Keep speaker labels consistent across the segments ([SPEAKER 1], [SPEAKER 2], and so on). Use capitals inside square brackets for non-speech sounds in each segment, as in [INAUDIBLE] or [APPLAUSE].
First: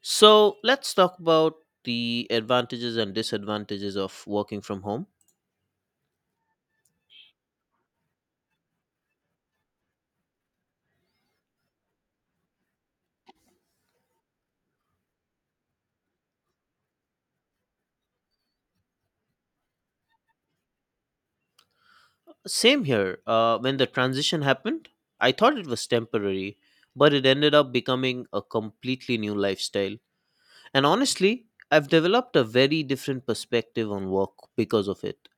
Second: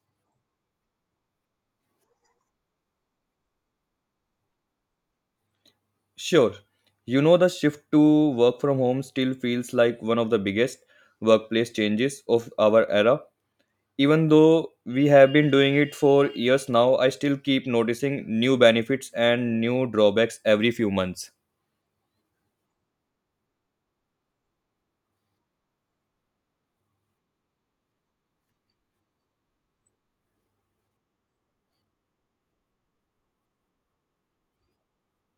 [SPEAKER 1] So let's talk about the advantages and disadvantages of working from home.
[SPEAKER 2] Sure. You know, the shift to work from home still feels like one of the biggest workplace changes of our era. Even though we have been doing it for years now, I still keep noticing new benefits and new drawbacks every few months.
[SPEAKER 1] Same here. When the transition happened, I thought it was temporary, but it ended up becoming a completely new lifestyle. And honestly, I've developed a very different perspective on work because of it.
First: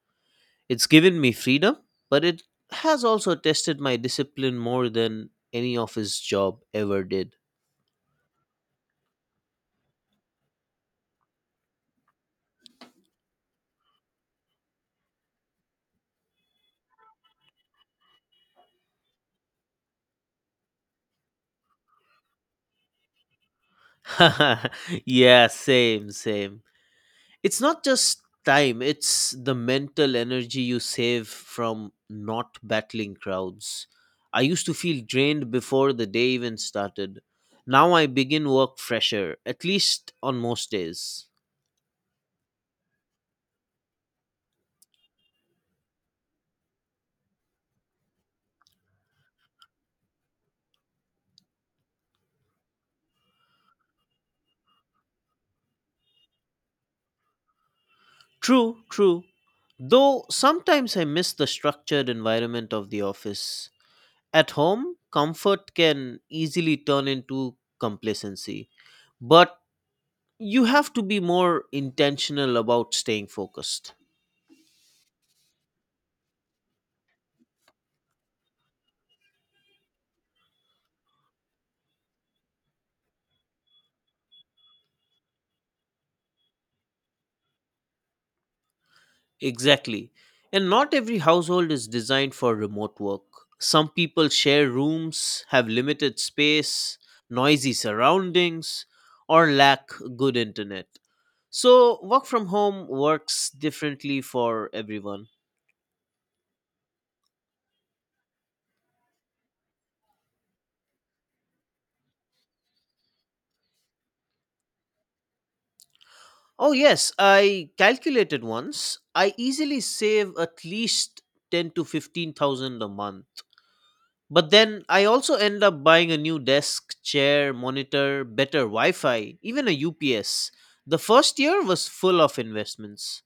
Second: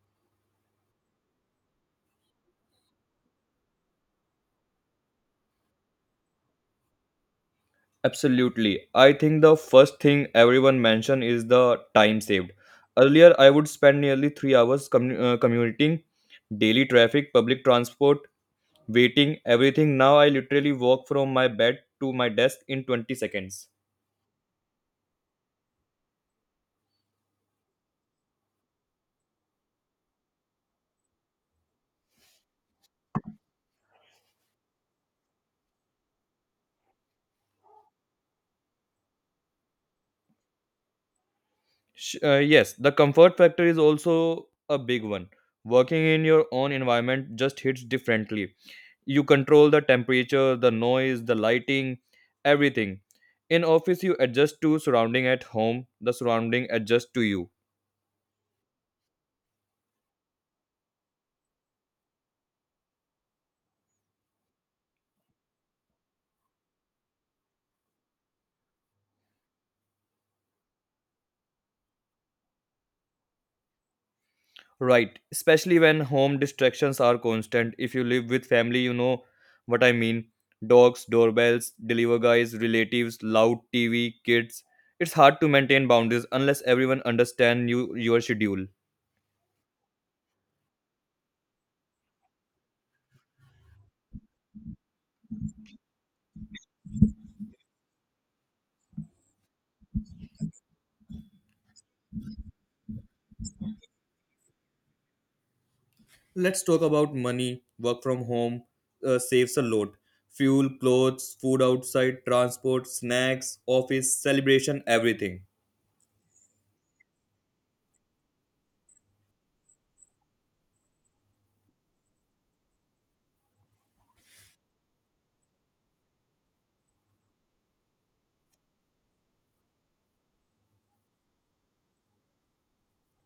[SPEAKER 1] It's given me freedom, but it has also tested my discipline more than any office job ever did.
[SPEAKER 2] Absolutely. I think the first thing everyone mentioned is the time saved. Earlier, I would spend nearly 3 hours commuting, daily traffic, public transport, waiting, everything. Now I literally walk from my bed to my desk in 20 seconds.
[SPEAKER 1] [LAUGHS] Yeah, same. It's not just time, it's the mental energy you save from not battling crowds. I used to feel drained before the day even started. Now I begin work fresher, at least on most days.
[SPEAKER 2] Yes, the comfort factor is also a big one. Working in your own environment just hits differently. You control the temperature, the noise, the lighting, everything. In office you adjust to surrounding, at home, the surrounding adjust to you.
[SPEAKER 1] True, true. Though sometimes I miss the structured environment of the office. At home, comfort can easily turn into complacency, but you have to be more intentional about staying focused.
[SPEAKER 2] Right, especially when home distractions are constant. If you live with family, you know what I mean. Dogs, doorbells, deliver guys, relatives, loud TV, kids. It's hard to maintain boundaries unless everyone understands you, your schedule.
[SPEAKER 1] Exactly. And not every household is designed for remote work. Some people share rooms, have limited space, noisy surroundings, or lack good internet. So, work from home works differently for everyone.
[SPEAKER 2] Let's talk about money. Work from home saves a lot. Fuel, clothes, food outside, transport, snacks, office, celebration, everything.
[SPEAKER 1] Oh, yes, I calculated once. I easily save at least 10 to 15,000 a month. But then I also end up buying a new desk, chair, monitor, better Wi Fi, even a UPS. The first year was full of investments.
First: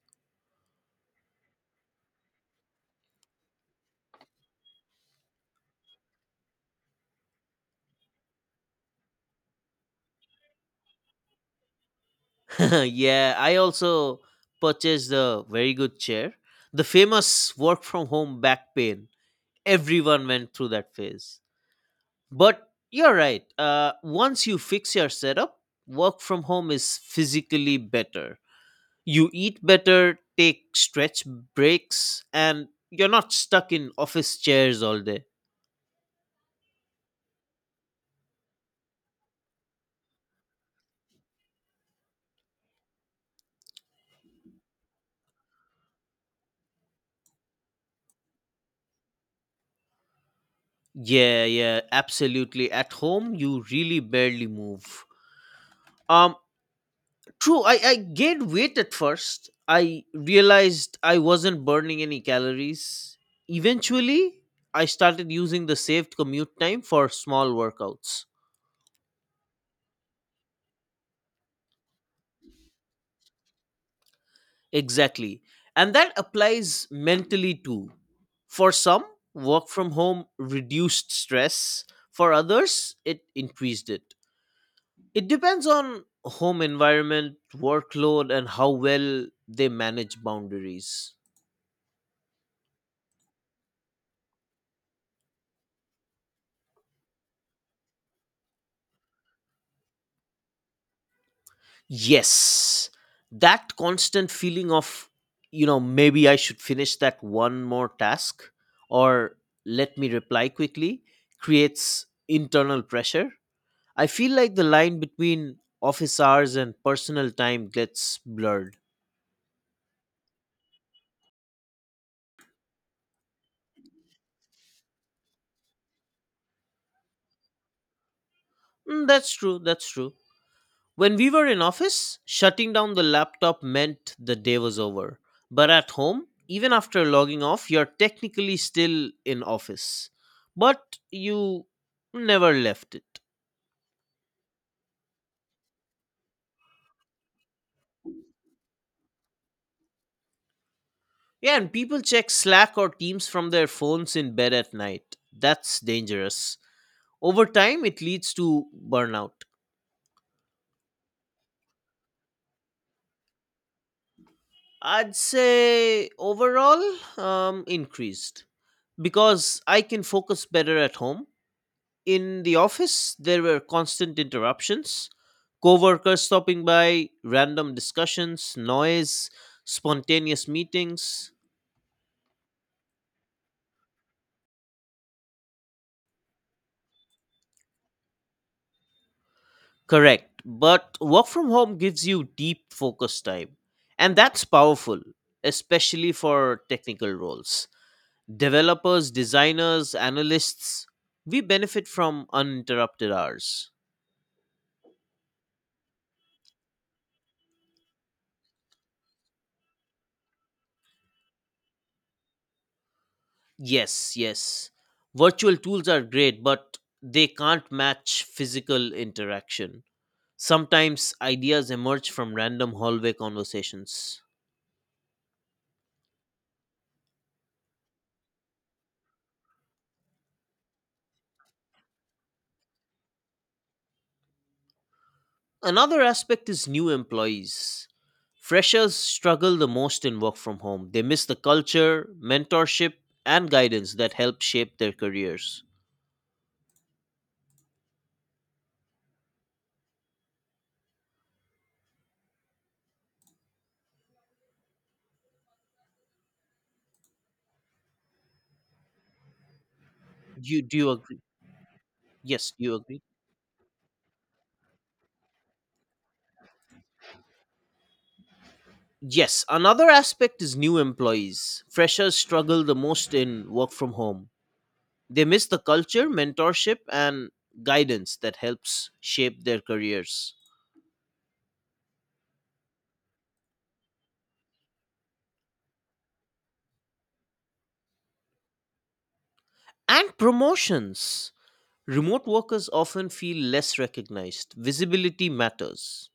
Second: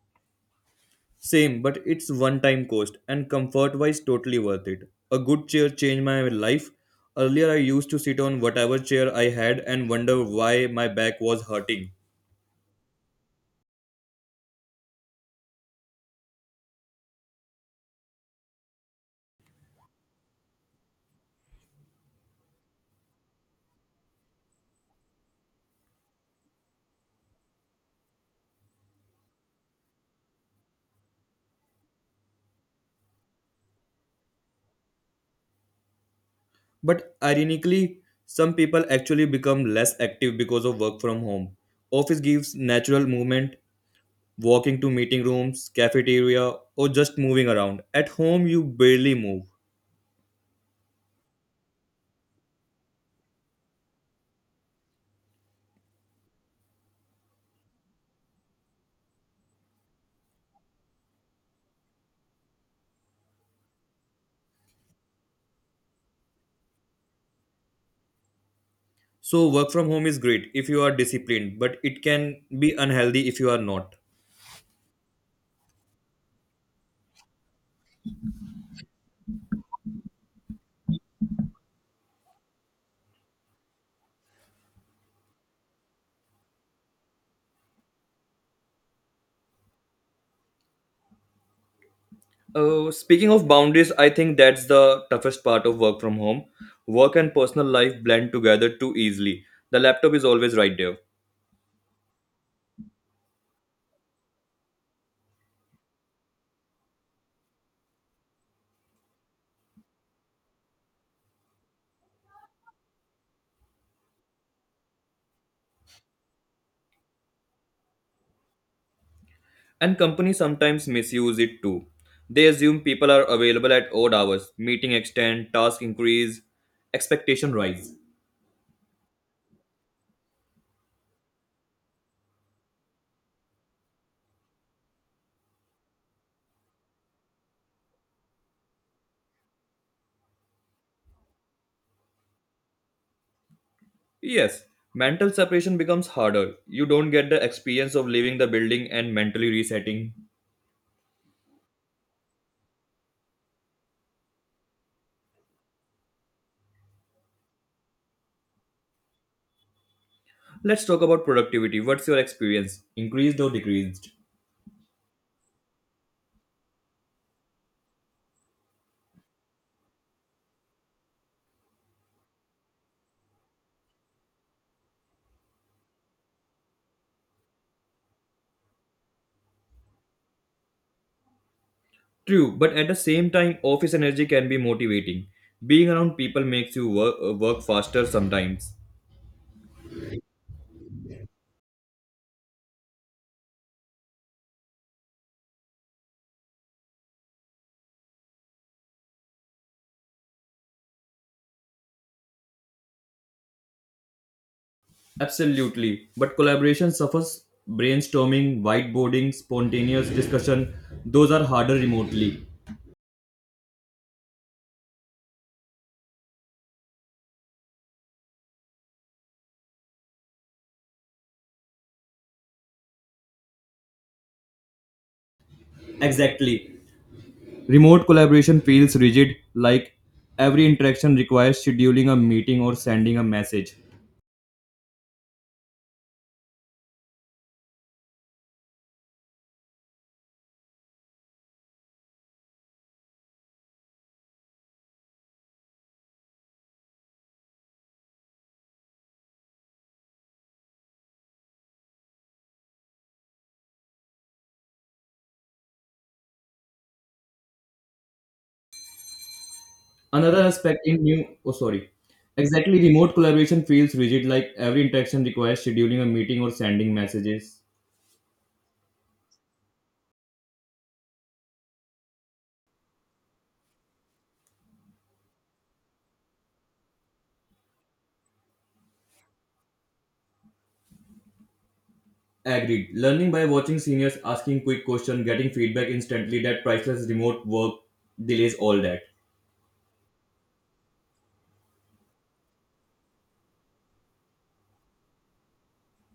[SPEAKER 2] Same, but it's one time cost and comfort wise totally worth it. A good chair changed my life. Earlier I used to sit on whatever chair I had and wonder why my back was hurting.
[SPEAKER 1] [LAUGHS] Yeah, I also purchased a very good chair. The famous work from home back pain. Everyone went through that phase. But you're right. Once you fix your setup, work from home is physically better. You eat better, take stretch breaks, and you're not stuck in office chairs all day.
[SPEAKER 2] But ironically, some people actually become less active because of work from home. Office gives natural movement, walking to meeting rooms, cafeteria, or just moving around. At home you barely move.
[SPEAKER 1] Yeah, yeah, absolutely. At home, you really barely move. Um, True, I gained weight at first. I realized I wasn't burning any calories. Eventually, I started using the saved commute time for small workouts.
[SPEAKER 2] So work from home is great if you are disciplined, but it can be unhealthy if you are not.
[SPEAKER 1] Exactly. And that applies mentally too. For some, work from home reduced stress. For others, it increased it. It depends on home environment, workload, and how well they manage boundaries.
[SPEAKER 2] Speaking of boundaries, I think that's the toughest part of work from home. Work and personal life blend together too easily. The laptop is always right there.
[SPEAKER 1] Yes, that constant feeling of, maybe I should finish that one more task or let me reply quickly, creates internal pressure. I feel like the line between office hours and personal time gets blurred.
[SPEAKER 2] And companies sometimes misuse it too. They assume people are available at odd hours, meeting extend, task increase, expectation rise.
[SPEAKER 1] Mm, that's true. When we were in office, shutting down the laptop meant the day was over. But at home, even after logging off, you're technically still in office. But you never left it.
[SPEAKER 2] Yes, mental separation becomes harder. You don't get the experience of leaving the building and mentally resetting.
[SPEAKER 1] Yeah, and people check Slack or Teams from their phones in bed at night. That's dangerous. Over time, it leads to burnout.
[SPEAKER 2] Let's talk about productivity. What's your experience? Increased or decreased?
[SPEAKER 1] I'd say overall increased, because I can focus better at home. In the office, there were constant interruptions, coworkers stopping by, random discussions, noise, spontaneous meetings.
[SPEAKER 2] True, but at the same time, office energy can be motivating. Being around people makes you work faster sometimes.
[SPEAKER 1] Correct. But work from home gives you deep focus time. And that's powerful, especially for technical roles. Developers, designers, analysts, we benefit from uninterrupted hours.
[SPEAKER 2] Absolutely, but collaboration suffers brainstorming, whiteboarding, spontaneous discussion, those are harder remotely.
[SPEAKER 1] Yes, yes. Virtual tools are great, but they can't match physical interaction. Sometimes ideas emerge from random hallway conversations.
[SPEAKER 2] Exactly. Remote collaboration feels rigid, like every interaction requires scheduling a meeting or sending a message.
[SPEAKER 1] Another aspect is new employees. Freshers struggle the most in work from home. They miss the culture, mentorship, and guidance that help shape their careers.
[SPEAKER 2] Another
[SPEAKER 1] Do you, do
[SPEAKER 2] aspect
[SPEAKER 1] you
[SPEAKER 2] in
[SPEAKER 1] agree?
[SPEAKER 2] new, oh, sorry.
[SPEAKER 1] Yes, do you
[SPEAKER 2] Exactly,
[SPEAKER 1] agree?
[SPEAKER 2] remote collaboration feels rigid, like every interaction requires scheduling a meeting or sending messages.
[SPEAKER 1] Yes, another aspect is new employees. Freshers struggle the most in work from home. They miss the culture, mentorship, and guidance that helps shape their careers.
[SPEAKER 2] Agreed. Learning by watching seniors, asking quick questions, getting feedback instantly, that priceless remote work delays all that.
[SPEAKER 1] And promotions. Remote workers often feel less recognized. Visibility matters.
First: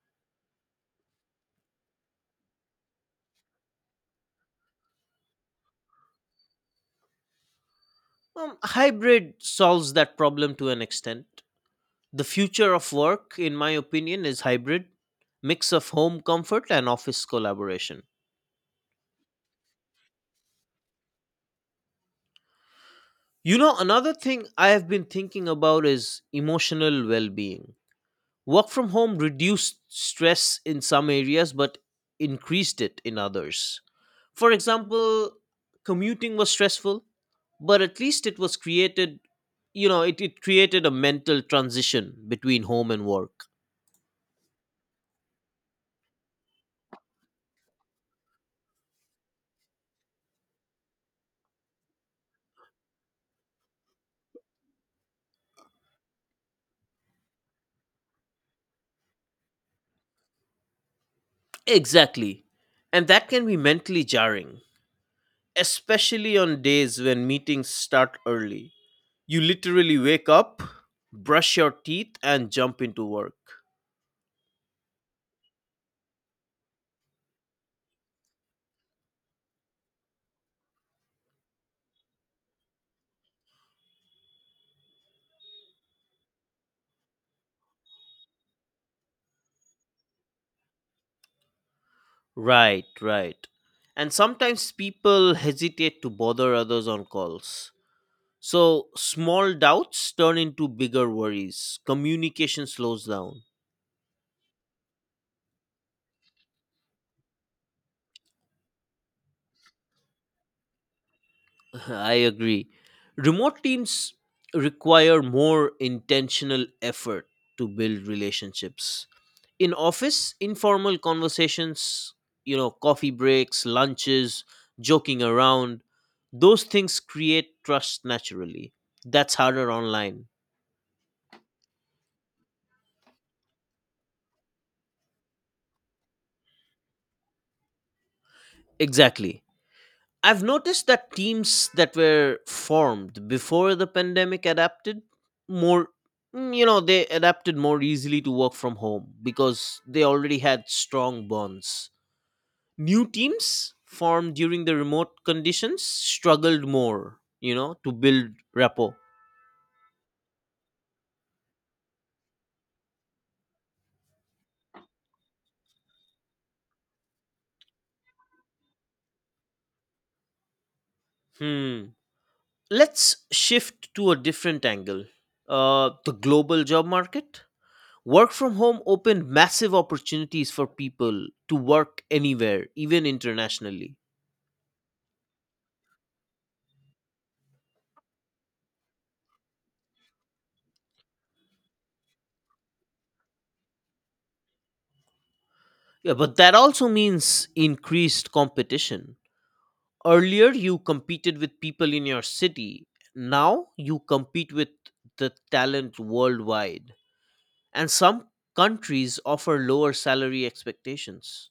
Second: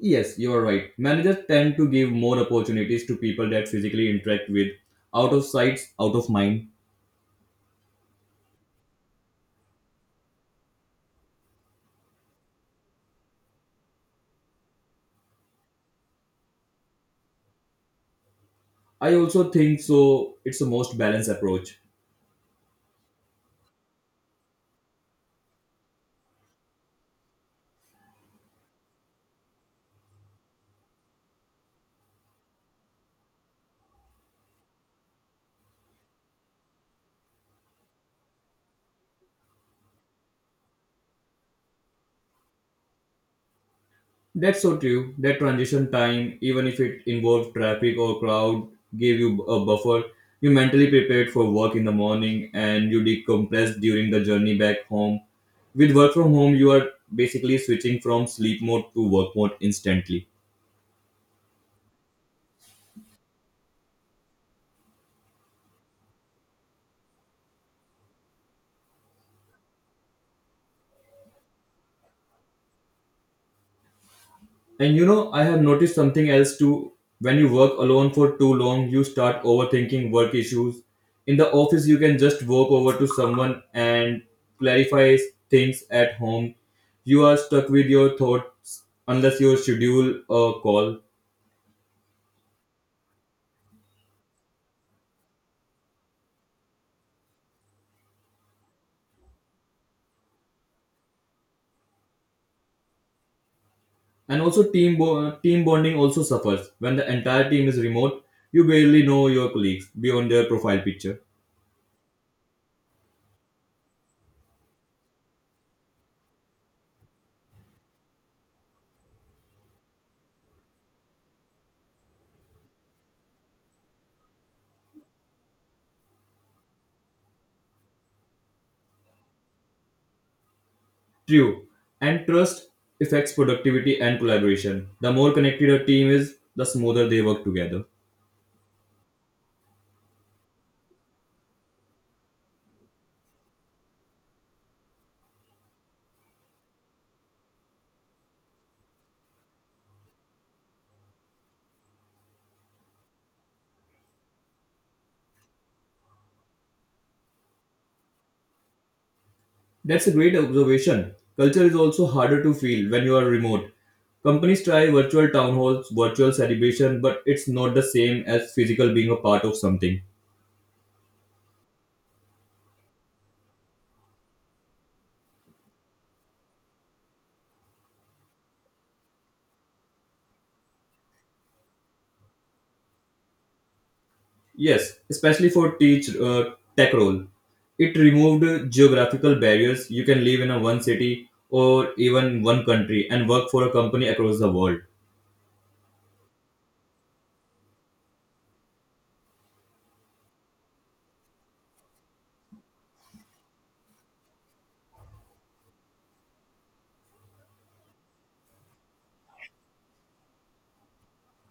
[SPEAKER 2] Yes, you are right. Managers tend to give more opportunities to people that physically interact with, out of sight, out of mind.
[SPEAKER 1] Hybrid solves that problem to an extent. The future of work, in my opinion, is hybrid, mix of home comfort and office collaboration.
[SPEAKER 2] I also think so, it's the most balanced approach.
[SPEAKER 1] You know, another thing I have been thinking about is emotional well being. Work from home reduced stress in some areas but increased it in others. For example, commuting was stressful, but at least it was created, it created a mental transition between home and work.
[SPEAKER 2] That's so true. That transition time, even if it involved traffic or crowd, gave you a buffer. You mentally prepared for work in the morning and you decompressed during the journey back home. With work from home, you are basically switching from sleep mode to work mode instantly.
[SPEAKER 1] Exactly. And that can be mentally jarring, especially on days when meetings start early. You literally wake up, brush your teeth, and jump into work.
[SPEAKER 2] And you know, I have noticed something else too. When you work alone for too long, you start overthinking work issues. In the office, you can just walk over to someone and clarify things. At home, you are stuck with your thoughts unless you schedule a call.
[SPEAKER 1] Right, right. And sometimes people hesitate to bother others on calls. So small doubts turn into bigger worries. Communication slows down.
[SPEAKER 2] And also, team bonding also suffers. When the entire team is remote, you barely know your colleagues beyond their profile picture.
[SPEAKER 1] [LAUGHS] I agree. Remote teams require more intentional effort to build relationships. In office informal conversations, coffee breaks, lunches, joking around, those things create trust naturally. That's harder online.
[SPEAKER 2] True. And trust affects productivity and collaboration. The more connected a team is, the smoother they work together.
[SPEAKER 1] Exactly. I've noticed that teams that were formed before the pandemic adapted more. You know, they adapted more easily to work from home because they already had strong bonds. New teams formed during the remote conditions struggled more, to build rapport.
[SPEAKER 2] That's a great observation. Culture is also harder to feel when you are remote. Companies try virtual town halls, virtual celebration, but it's not the same as physical being a part of something.
[SPEAKER 1] Hmm. Let's shift to a different angle, the global job market. Work from home opened massive opportunities for people to work anywhere, even internationally.
[SPEAKER 2] Yes, especially for teach tech role. It removed geographical barriers. You can live in a one city or even one country and work for a company across the world.
[SPEAKER 1] Yeah, but that also means increased competition. Earlier, you competed with people in your city. Now, you compete with the talent worldwide. And some countries offer lower salary expectations.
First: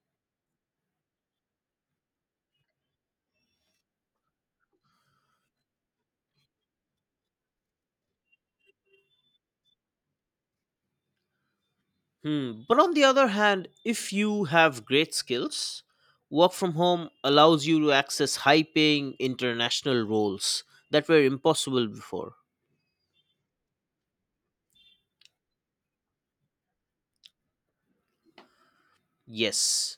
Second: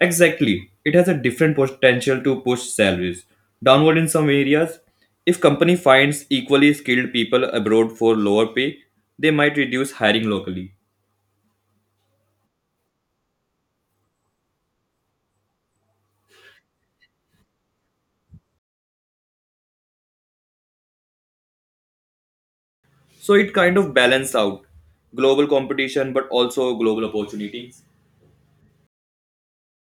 [SPEAKER 2] Exactly. It has a different potential to push salaries downward in some areas. If company finds equally skilled people abroad for lower pay, they might reduce hiring locally.
[SPEAKER 1] Hmm. But on the other hand, if you have great skills, work from home allows you to access high paying international roles that were impossible before.
[SPEAKER 2] So it kind of balance out, global competition but also global opportunities.
[SPEAKER 1] Yes.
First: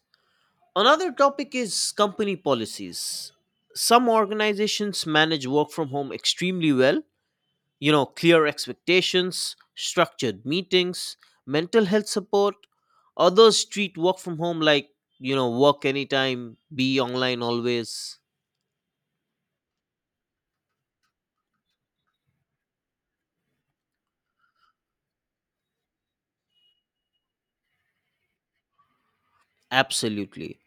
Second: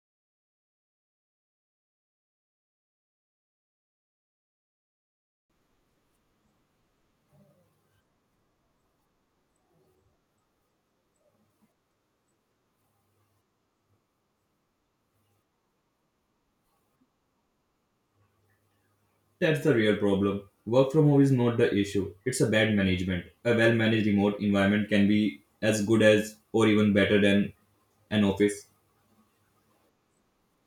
[SPEAKER 1] Another topic is company policies. Some organizations manage work from home extremely well, clear expectations, structured meetings, mental health support. Others treat work from home like, work anytime, be online always.
[SPEAKER 2] That's the real problem. Work from home is not the issue. It's a bad management. A well managed remote environment can be as good as or even better than an office.
[SPEAKER 1] Absolutely.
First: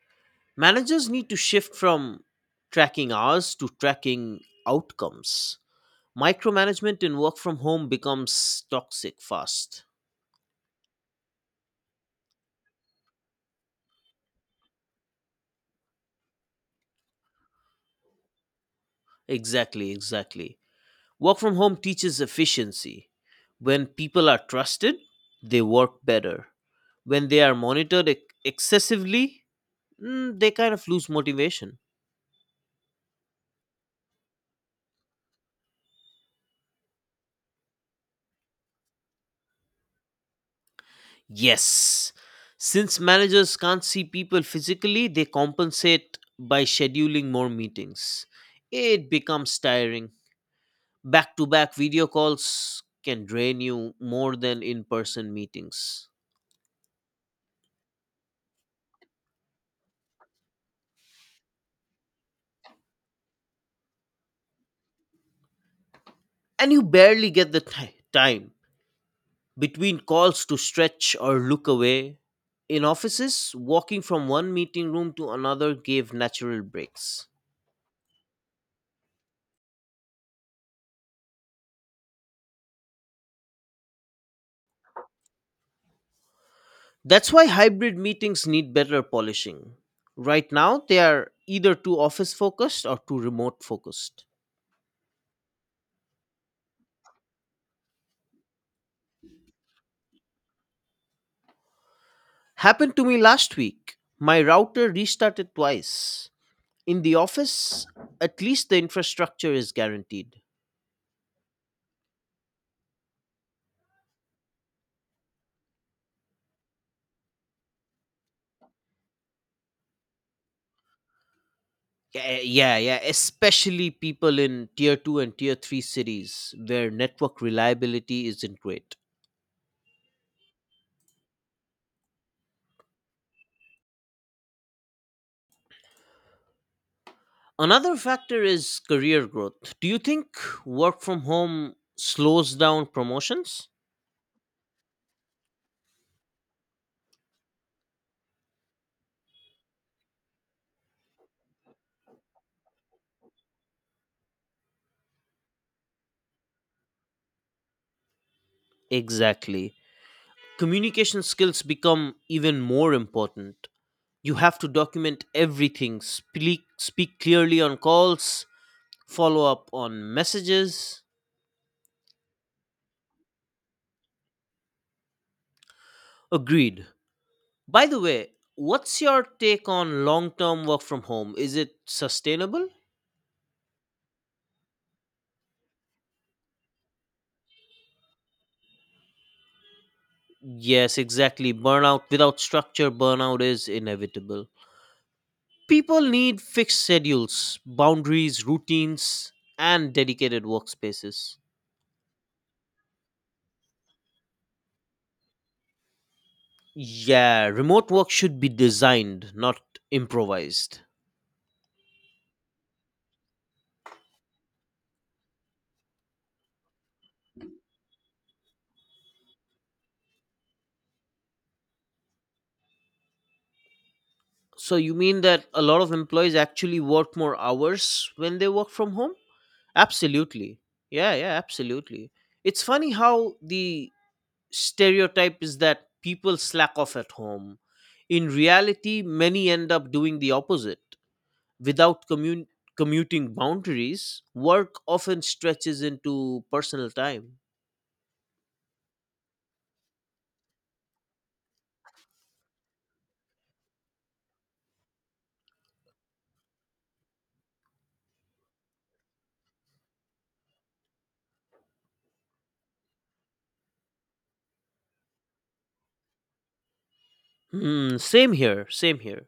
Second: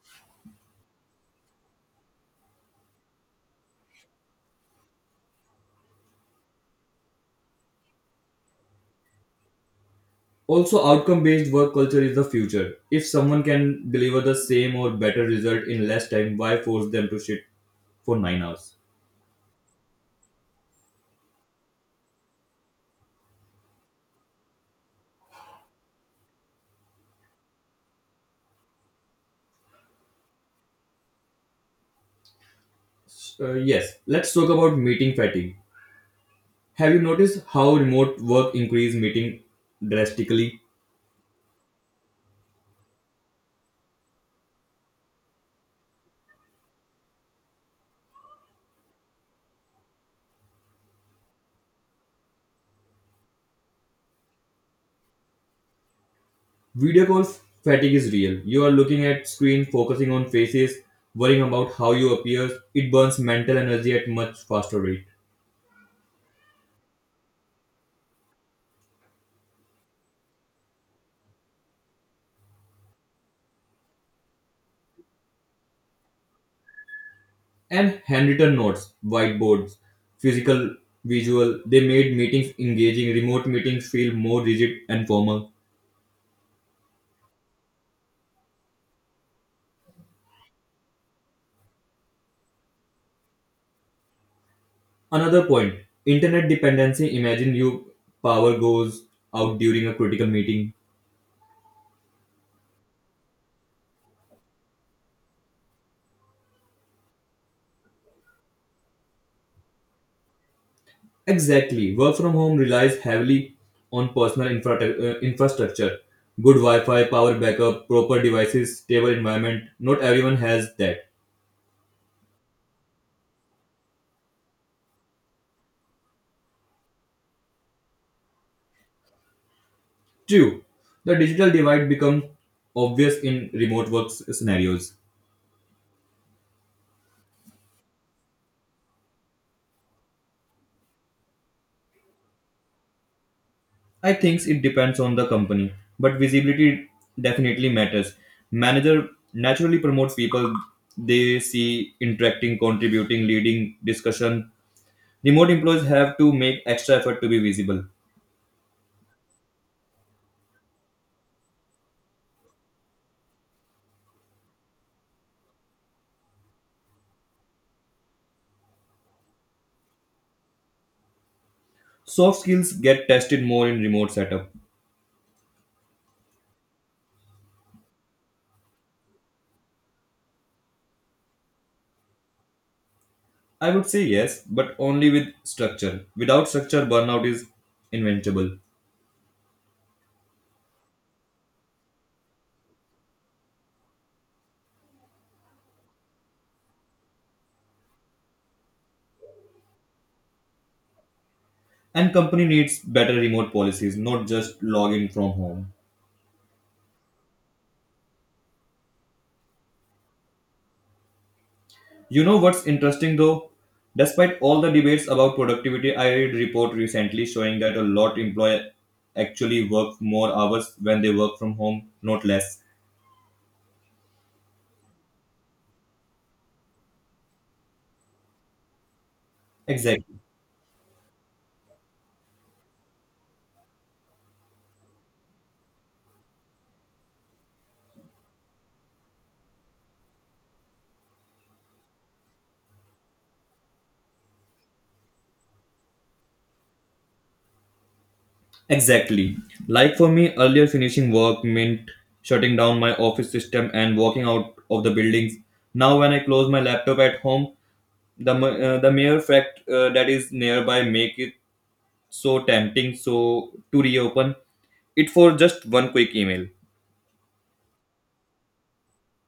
[SPEAKER 1] Managers need to shift from tracking hours to tracking outcomes. Micromanagement in work from home becomes toxic fast.
[SPEAKER 2] Also, outcome based work culture is the future. If someone can deliver the same or better result in less time, why force them to sit for 9 hours?
[SPEAKER 1] Exactly, exactly. Work from home teaches efficiency. When people are trusted, they work better. When they are monitored excessively, they kind of lose motivation.
[SPEAKER 2] Yes, let's talk about meeting fatigue. Have you noticed how remote work increase meeting drastically?
[SPEAKER 1] Yes, since managers can't see people physically, they compensate by scheduling more meetings. It becomes tiring. Back to back video calls can drain you more than in person meetings.
[SPEAKER 2] Video call fatigue is real. You are looking at screen, focusing on faces, worrying about how you appear. It burns mental energy at much faster rate.
[SPEAKER 1] And you barely get the time between calls to stretch or look away. In offices, walking from one meeting room to another gave natural breaks.
[SPEAKER 2] And handwritten notes, whiteboards, physical, visual. They made meetings engaging, remote meetings feel more rigid and formal.
[SPEAKER 1] That's why hybrid meetings need better polishing. Right now, they are either too office focused or too remote focused.
[SPEAKER 2] Another point, internet dependency. Imagine you power goes out during a critical meeting.
[SPEAKER 1] Happened to me last week. My router restarted twice. In the office, at least the infrastructure is guaranteed.
[SPEAKER 2] Exactly. Work from home relies heavily on personal infrastructure. Good Wi Fi, power backup, proper devices, stable environment. Not everyone has that.
[SPEAKER 1] Yeah, yeah, yeah. Especially people in tier two and tier three cities where network reliability isn't great.
[SPEAKER 2] True, the digital divide becomes obvious in remote work scenarios.
[SPEAKER 1] Another factor is career growth. Do you think work from home slows down promotions?
[SPEAKER 2] I think it depends on the company, but visibility definitely matters. Manager naturally promotes people they see interacting, contributing, leading discussion. Remote employees have to make extra effort to be visible.
[SPEAKER 1] Exactly. Communication skills become even more important. You have to document everything, speak clearly on calls, follow up on messages.
[SPEAKER 2] Soft skills get tested more in remote setup.
[SPEAKER 1] Agreed. By the way, what's your take on long term work from home? Is it sustainable?
[SPEAKER 2] I would say yes, but only with structure. Without structure, burnout is inevitable.
[SPEAKER 1] Yes, exactly. Burnout without structure, burnout is inevitable. People need fixed schedules, boundaries, routines, and dedicated workspaces.
[SPEAKER 2] And company needs better remote policies, not just log in from home.
[SPEAKER 1] Yeah, remote work should be designed, not improvised.
[SPEAKER 2] You know what's interesting though? Despite all the debates about productivity, I read report recently showing that a lot employee actually work more hours when they work from home, not less.
[SPEAKER 1] So, you mean that a lot of employees actually work more hours when they work from home?
[SPEAKER 2] Exactly.
[SPEAKER 1] Absolutely. Yeah, yeah, absolutely. It's funny how the stereotype is that people slack off at home. In reality, many end up doing the opposite. Without commuting boundaries, work often stretches into personal time.
[SPEAKER 2] Exactly. Like for me, earlier finishing work meant shutting down my office system and walking out of the buildings. Now, when I close my laptop at home, the mere fact that is nearby make it so tempting so to reopen it for just one quick email.
[SPEAKER 1] Hmm, same here.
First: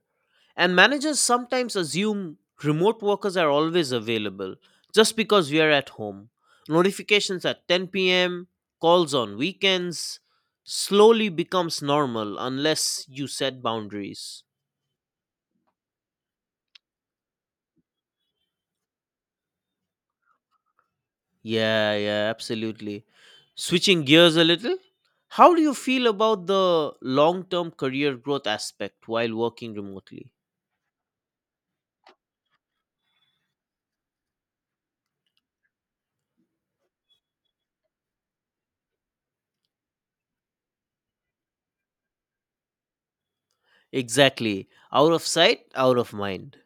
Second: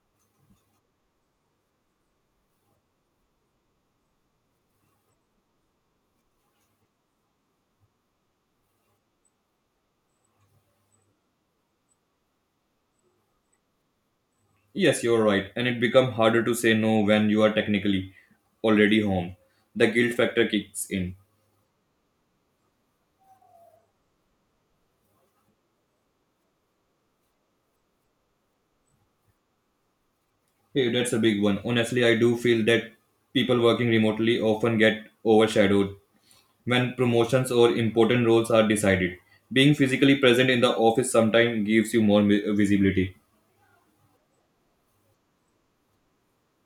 [SPEAKER 1] And managers sometimes assume remote workers are always available just because we are at home. Notifications at 10 p.m., calls on weekends, slowly becomes normal unless you set boundaries.
[SPEAKER 2] Yes, you're right, and it becomes harder to say no when you are technically already home. The guilt factor kicks in.
[SPEAKER 1] Yeah, yeah, absolutely. Switching gears a little, how do you feel about the long term career growth aspect while working remotely?
[SPEAKER 2] Hey, that's a big one. Honestly, I do feel that people working remotely often get overshadowed when promotions or important roles are decided. Being physically present in the office sometimes gives you more visibility.
[SPEAKER 1] Exactly. Out of sight, out of mind.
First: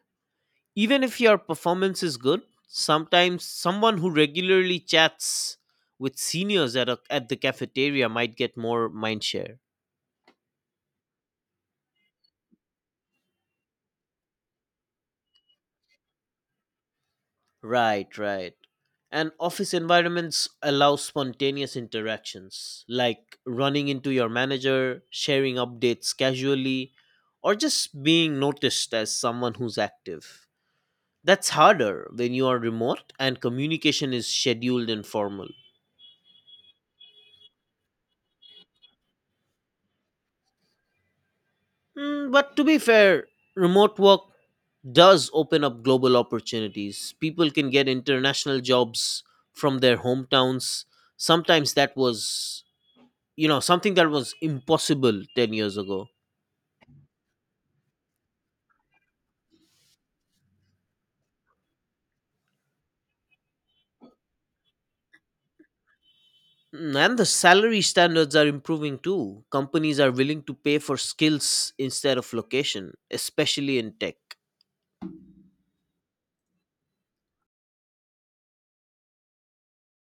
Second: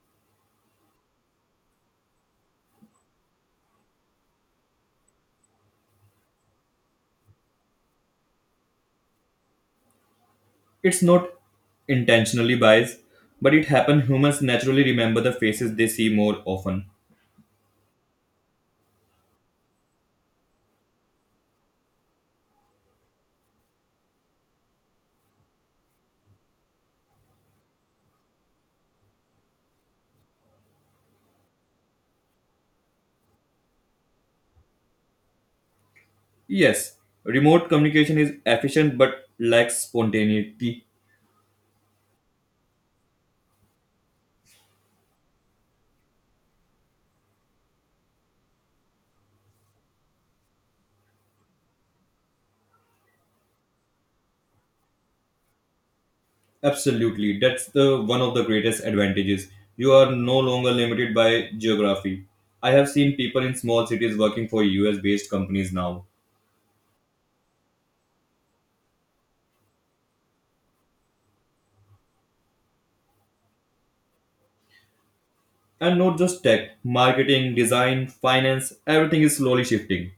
[SPEAKER 1] Even if your performance is good, sometimes someone who regularly chats with seniors at the cafeteria might get more mindshare.
[SPEAKER 2] It's not intentionally biased, but it happens. Humans naturally remember the faces they see more often.
[SPEAKER 1] Right, right. And office environments allow spontaneous interactions, like running into your manager, sharing updates casually, or just being noticed as someone who's active. That's harder when you are remote and communication is scheduled and formal.
[SPEAKER 2] Yes, remote communication is efficient but lacks spontaneity.
[SPEAKER 1] Mm, but to be fair, remote work does open up global opportunities. People can get international jobs from their hometowns. Sometimes that was, something that was impossible 10 years ago.
[SPEAKER 2] Absolutely. That's the one of the greatest advantages. You are no longer limited by geography. I have seen people in small cities working for US based companies now.
[SPEAKER 1] Mm, and the salary standards are improving too. Companies are willing to pay for skills instead of location, especially in tech.
[SPEAKER 2] And not just tech, marketing, design, finance, everything is slowly shifting.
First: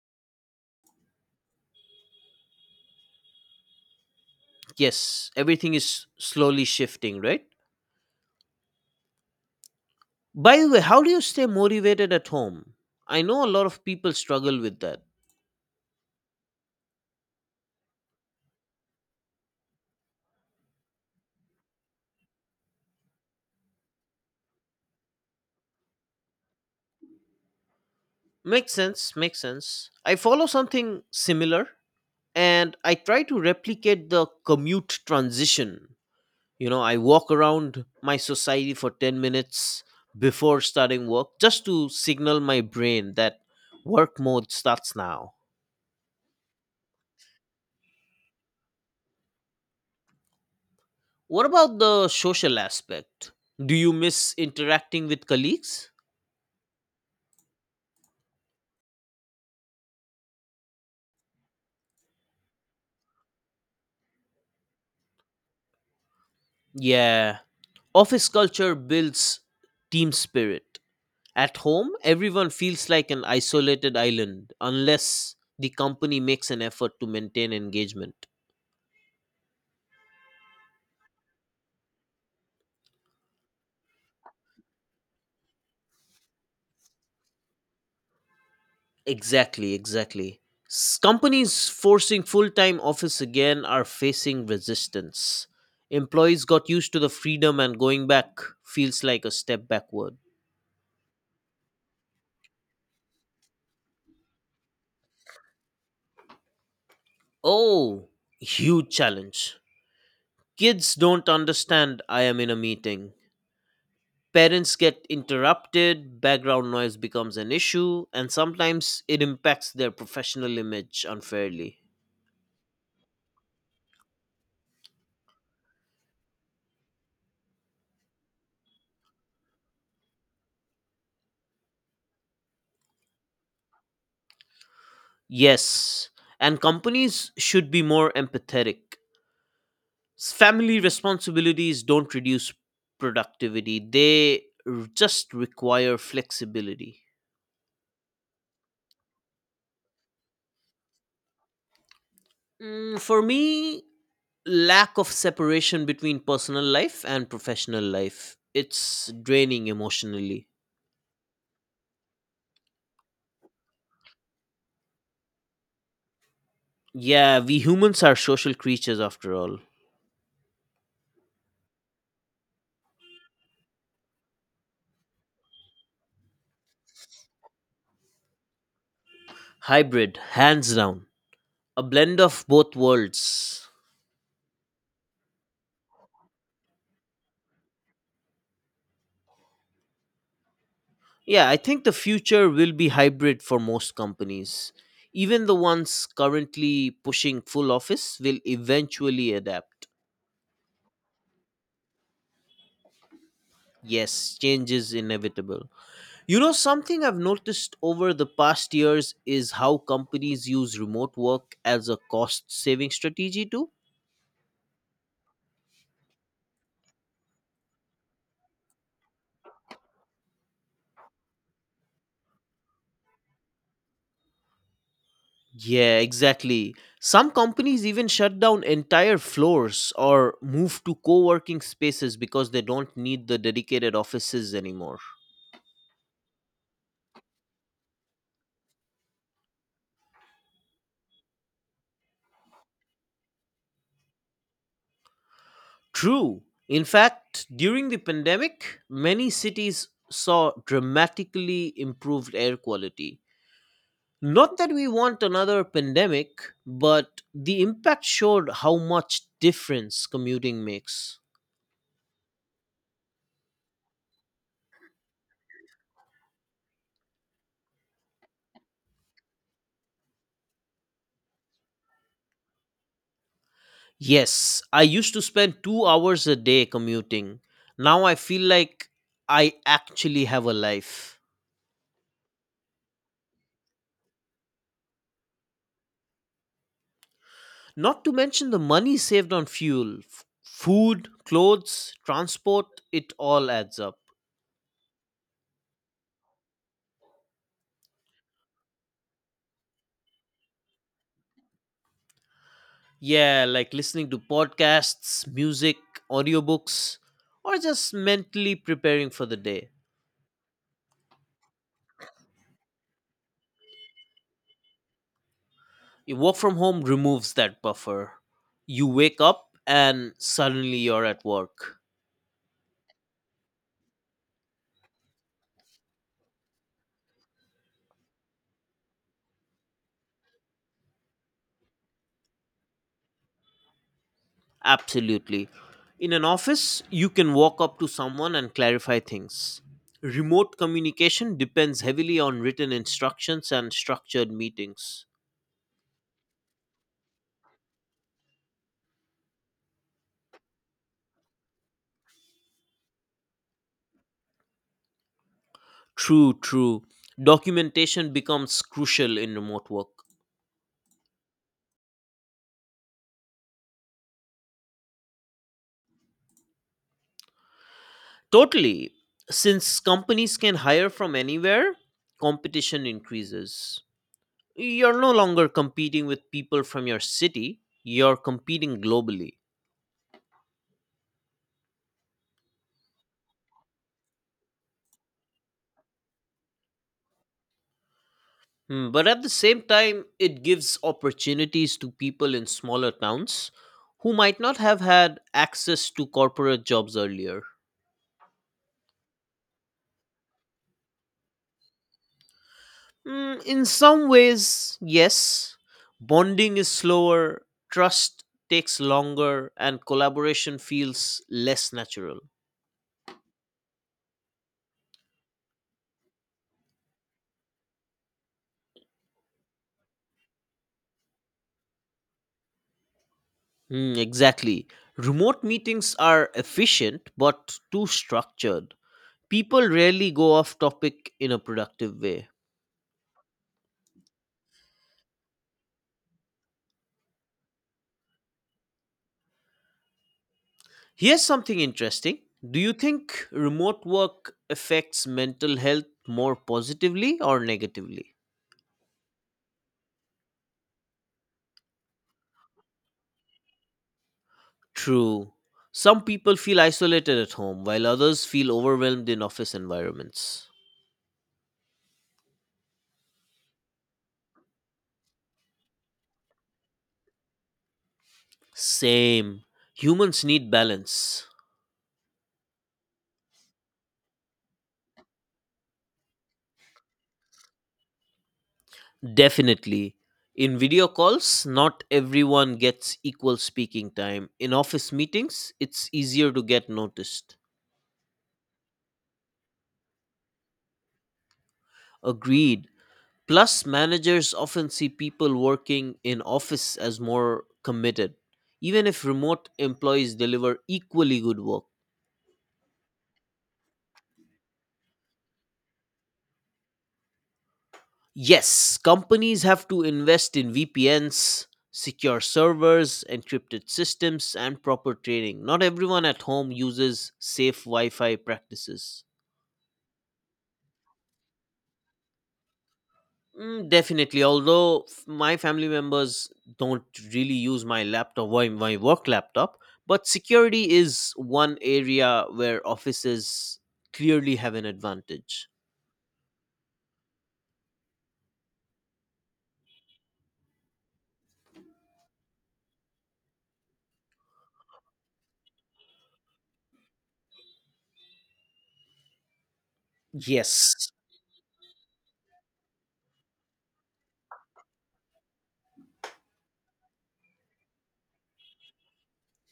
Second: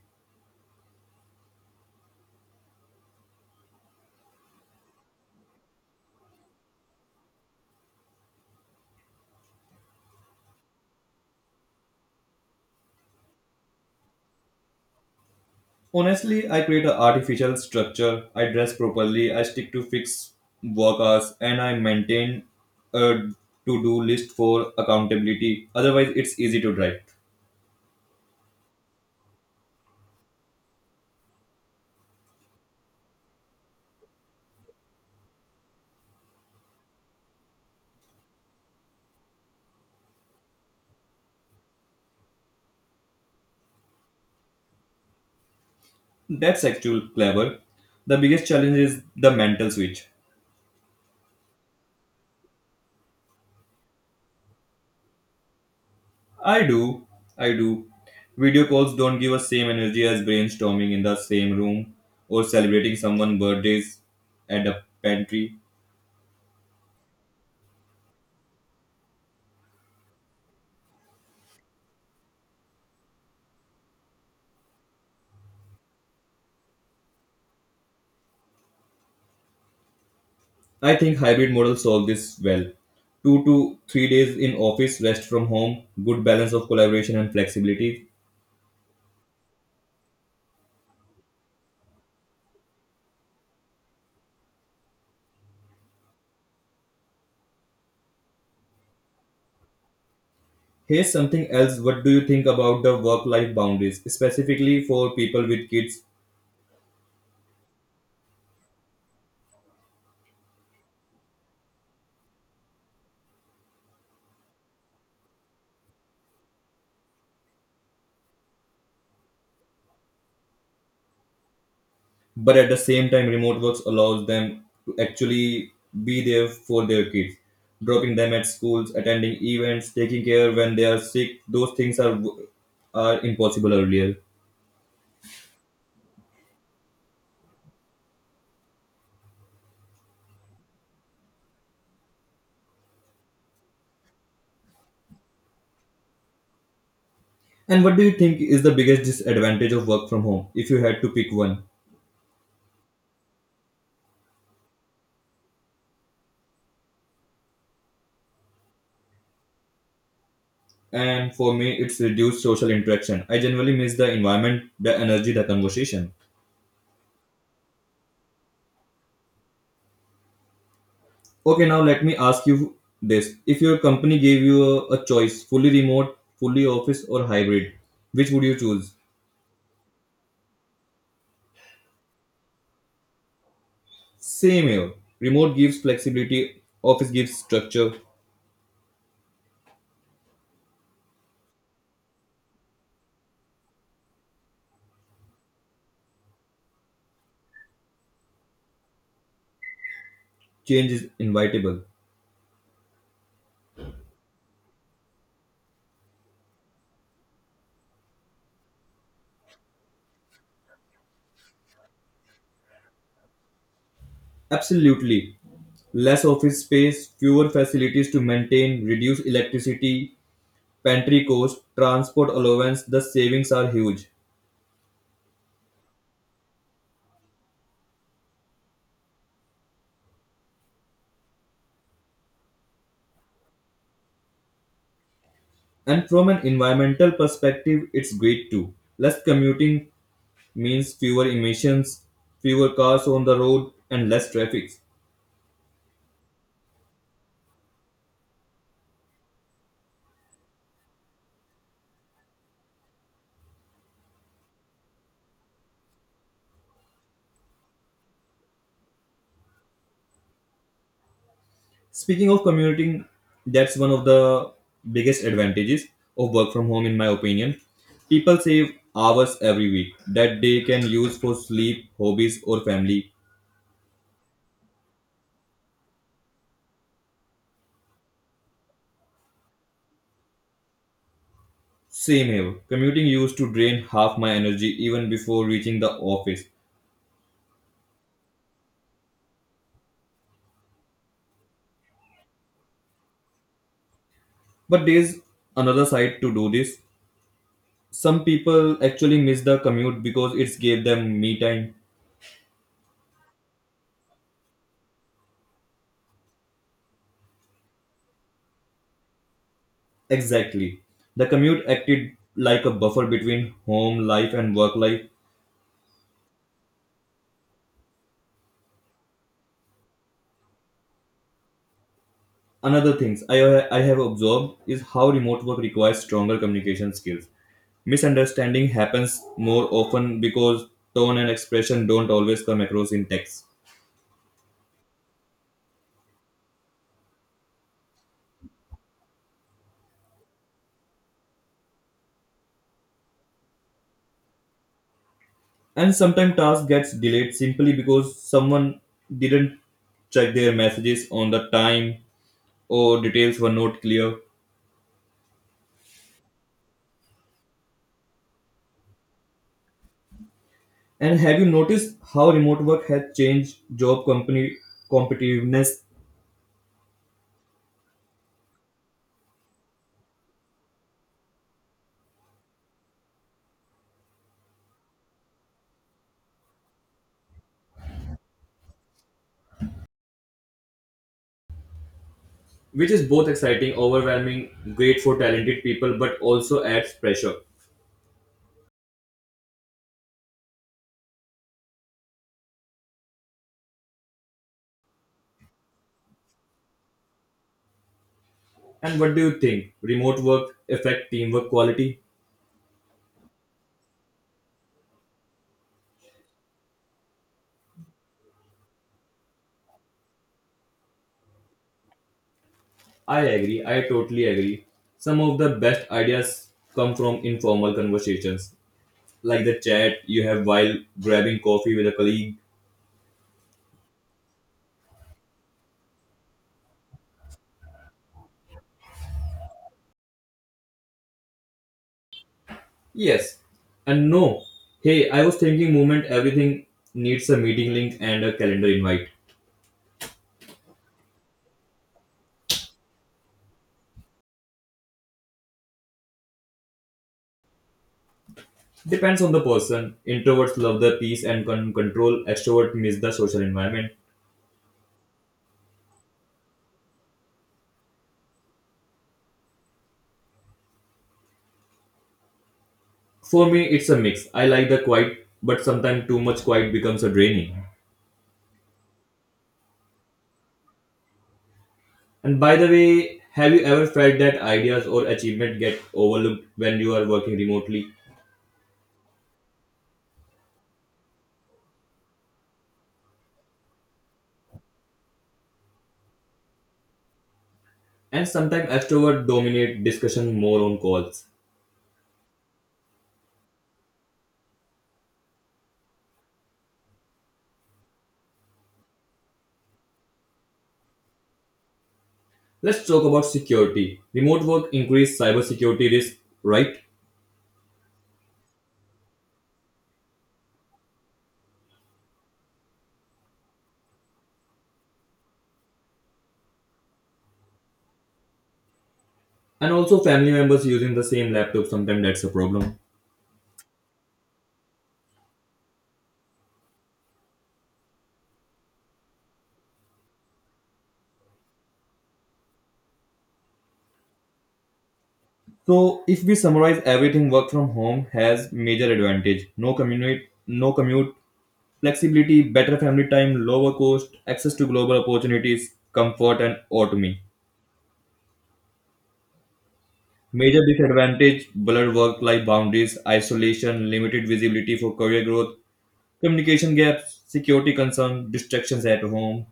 [SPEAKER 1] Yes, everything is slowly shifting, right? By the way, how do you stay motivated at home? I know a lot of people struggle with that.
[SPEAKER 2] Honestly, I create an artificial structure, I dress properly, I stick to fixed work hours, and I maintain a to do list for accountability. Otherwise, it's easy to drive.
[SPEAKER 1] Makes sense, makes sense. I follow something similar, and I try to replicate the commute transition. You know, I walk around my society for 10 minutes before starting work just to signal my brain that work mode starts now.
[SPEAKER 2] That's actually clever. The biggest challenge is the mental switch.
[SPEAKER 1] What about the social aspect? Do you miss interacting with colleagues?
[SPEAKER 2] I do. I do. Video calls don't give us same energy as brainstorming in the same room or celebrating someone's birthdays at a pantry.
[SPEAKER 1] Yeah, office culture builds team spirit. At home everyone feels like an isolated island unless the company makes an effort to maintain engagement.
[SPEAKER 2] I think hybrid model solve this well. 2 to 3 days in office, rest from home, good balance of collaboration and flexibility.
[SPEAKER 1] Exactly, exactly. Companies forcing full time office again are facing resistance. Employees got used to the freedom, and going back feels like a step backward.
[SPEAKER 2] Here's something else. What do you think about the work life boundaries, specifically for people with kids?
[SPEAKER 1] Oh, huge challenge. Kids don't understand I am in a meeting. Parents get interrupted, background noise becomes an issue, and sometimes it impacts their professional image unfairly.
[SPEAKER 2] But at the same time remote works allows them to actually be there for their kids, dropping them at schools, attending events, taking care when they are sick, those things are impossible earlier.
[SPEAKER 1] Yes, and companies should be more empathetic. Family responsibilities don't reduce productivity, they just require flexibility.
[SPEAKER 2] And what do you think is the biggest disadvantage of work from home if you had to pick one?
[SPEAKER 1] For me, lack of separation between personal life and professional life, it's draining emotionally.
[SPEAKER 2] And for me it's reduced social interaction, I generally miss the environment, the energy, the conversation.
[SPEAKER 1] Yeah, we humans are social creatures after all.
[SPEAKER 2] Okay, now let me ask you this, if your company gave you a choice, fully remote, fully office or hybrid, which would you choose?
[SPEAKER 1] Hybrid hands down, a blend of both worlds.
[SPEAKER 2] Same here. Remote gives flexibility, office gives structure,
[SPEAKER 1] Yeah, I think the future will be hybrid for most companies. Even the ones currently pushing full office will eventually adapt.
[SPEAKER 2] change is inevitable.
[SPEAKER 1] Yes, change is inevitable. You know, something I've noticed over the past years is how companies use remote work as a cost saving strategy too.
[SPEAKER 2] Absolutely. Less office space, fewer facilities to maintain, reduce electricity, pantry cost, transport allowance, the savings are huge.
[SPEAKER 1] Yeah, exactly. Some companies even shut down entire floors or move to co working spaces because they don't need the dedicated offices anymore.
[SPEAKER 2] And from an environmental perspective, it's great too. Less commuting means fewer emissions, fewer cars on the road, and less traffic.
[SPEAKER 1] True. In fact, during the pandemic, many cities saw dramatically improved air quality. Not that we want another pandemic, but the impact showed how much difference commuting makes.
[SPEAKER 2] Speaking of commuting, that's one of the biggest advantages of work from home, in my opinion. People save hours every week that they can use for sleep, hobbies, or family.
[SPEAKER 1] Yes, I used to spend 2 hours a day commuting. Now I feel like I actually have a life.
[SPEAKER 2] Same here. Commuting used to drain half my energy even before reaching the office.
[SPEAKER 1] Not to mention the money saved on fuel, food, clothes, transport, it all adds up.
[SPEAKER 2] But there's another side to do this. Some people actually miss the commute because it's gave them me time.
[SPEAKER 1] Yeah, like listening to podcasts, music, audiobooks, or just mentally preparing for the day.
[SPEAKER 2] Exactly. The commute acted like a buffer between home life and work life.
[SPEAKER 1] Your work from home removes that buffer. You wake up and suddenly you're at work.
[SPEAKER 2] Another things I have observed is how remote work requires stronger communication skills. Misunderstanding happens more often because tone and expression don't always come across in text.
[SPEAKER 1] Absolutely. In an office, you can walk up to someone and clarify things. Remote communication depends heavily on written instructions and structured meetings.
[SPEAKER 2] And sometimes task gets delayed simply because someone didn't check their messages on the time or details were not clear.
[SPEAKER 1] True, true. Documentation becomes crucial in remote work.
[SPEAKER 2] And have you noticed how remote work has changed job company competitiveness,
[SPEAKER 1] Totally. Since companies can hire from anywhere, competition increases. You're no longer competing with people from your city, you're competing globally.
[SPEAKER 2] which is both exciting, overwhelming, great for talented people, but also adds pressure.
[SPEAKER 1] Hmm, but at the same time, it gives opportunities to people in smaller towns who might not have had access to corporate jobs earlier.
[SPEAKER 2] And what do you think? Remote work affect teamwork quality?
[SPEAKER 1] Hmm, in some ways, yes, bonding is slower, trust takes longer, and collaboration feels less natural.
[SPEAKER 2] I agree. I totally agree. Some of the best ideas come from informal conversations, like the chat you have while grabbing coffee with a colleague.
[SPEAKER 1] Mm, exactly. Remote meetings are efficient but too structured. People rarely go off topic in a productive way.
[SPEAKER 2] Yes. And no. Hey, I was thinking movement everything needs a meeting link and a calendar invite.
[SPEAKER 1] Here's something interesting. Do you think remote work affects mental health more positively or negatively?
[SPEAKER 2] Depends on the person. Introverts love the peace and control. Extrovert miss the social environment.
[SPEAKER 1] True. Some people feel isolated at home while others feel overwhelmed in office environments.
[SPEAKER 2] For me, it's a mix. I like the quiet, but sometimes too much quiet becomes a draining.
[SPEAKER 1] Same. Humans need balance.
[SPEAKER 2] And by the way, have you ever felt that ideas or achievement get overlooked when you are working remotely?
[SPEAKER 1] Definitely. In video calls, not everyone gets equal speaking time. In office meetings, it's easier to get noticed.
[SPEAKER 2] And sometimes extroverts dominate discussion more on calls.
[SPEAKER 1] Agreed. Plus, managers often see people working in office as more committed, even if remote employees deliver equally good work.
[SPEAKER 2] Let's talk about security. Remote work increase cybersecurity risk, right?
[SPEAKER 1] Yes, companies have to invest in VPNs, secure servers, encrypted systems, and proper training. Not everyone at home uses safe Wi Fi practices.
[SPEAKER 2] And also family members using the same laptop sometimes, that's a problem.
[SPEAKER 1] Mm, definitely. Although my family members don't really use my laptop, why my work laptop, but security is one area where offices clearly have an advantage.
[SPEAKER 2] So if we summarize everything, work from home has major advantage. No commute, no commute, flexibility, better family time, lower cost, access to global opportunities, comfort and autonomy. Major
[SPEAKER 1] Yes.
[SPEAKER 2] disadvantage, blurred work life boundaries, isolation, limited visibility for career growth, communication gaps, security concerns, distractions at home.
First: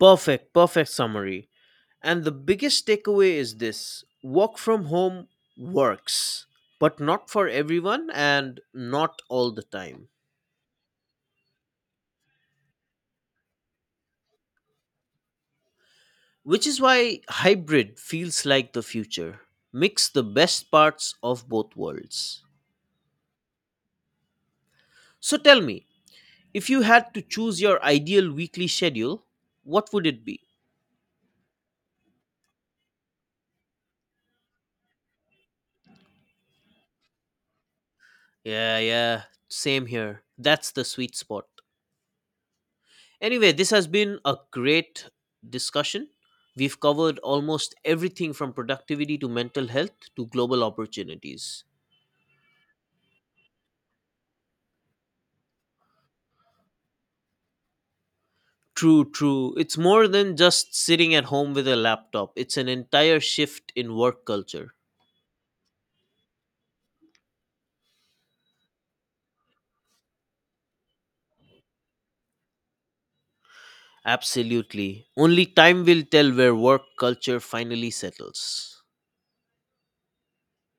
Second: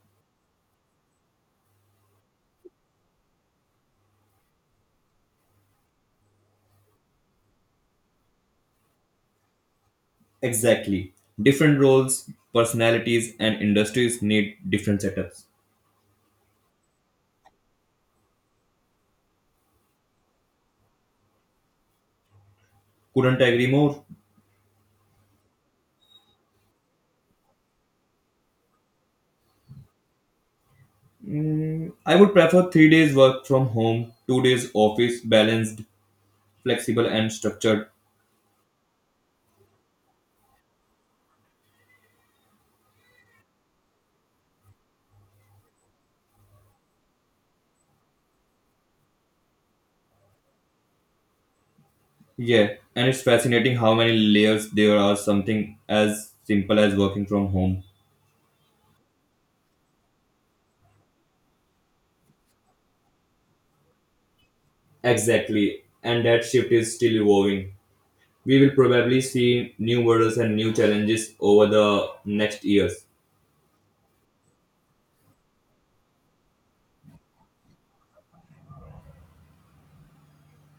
[SPEAKER 1] Perfect. Perfect summary. And the biggest takeaway is this: work from home works, but not for everyone and not all the time.
[SPEAKER 2] Exactly. Different roles, personalities, and industries need different setups.
[SPEAKER 1] Which is why hybrid feels like the future. Mix the best parts of both worlds.
[SPEAKER 2] Couldn't agree more.
[SPEAKER 1] So tell me, if you had to choose your ideal weekly schedule, what would it be?
[SPEAKER 2] Mm, I would prefer 3 days work from home, 2 days office, balanced, flexible, and structured.
[SPEAKER 1] Yeah, yeah, same here. That's the sweet spot. Anyway, this has been a great discussion. We've covered almost everything from productivity to mental health to global opportunities.
[SPEAKER 2] Yeah, and it's fascinating how many layers there are, something as simple as working from home.
[SPEAKER 1] True, true. It's more than just sitting at home with a laptop, it's an entire shift in work culture.
[SPEAKER 2] Exactly, and that shift is still evolving. We will probably see new models and new challenges over the next years.
[SPEAKER 1] Absolutely. Only time will tell where work culture finally settles.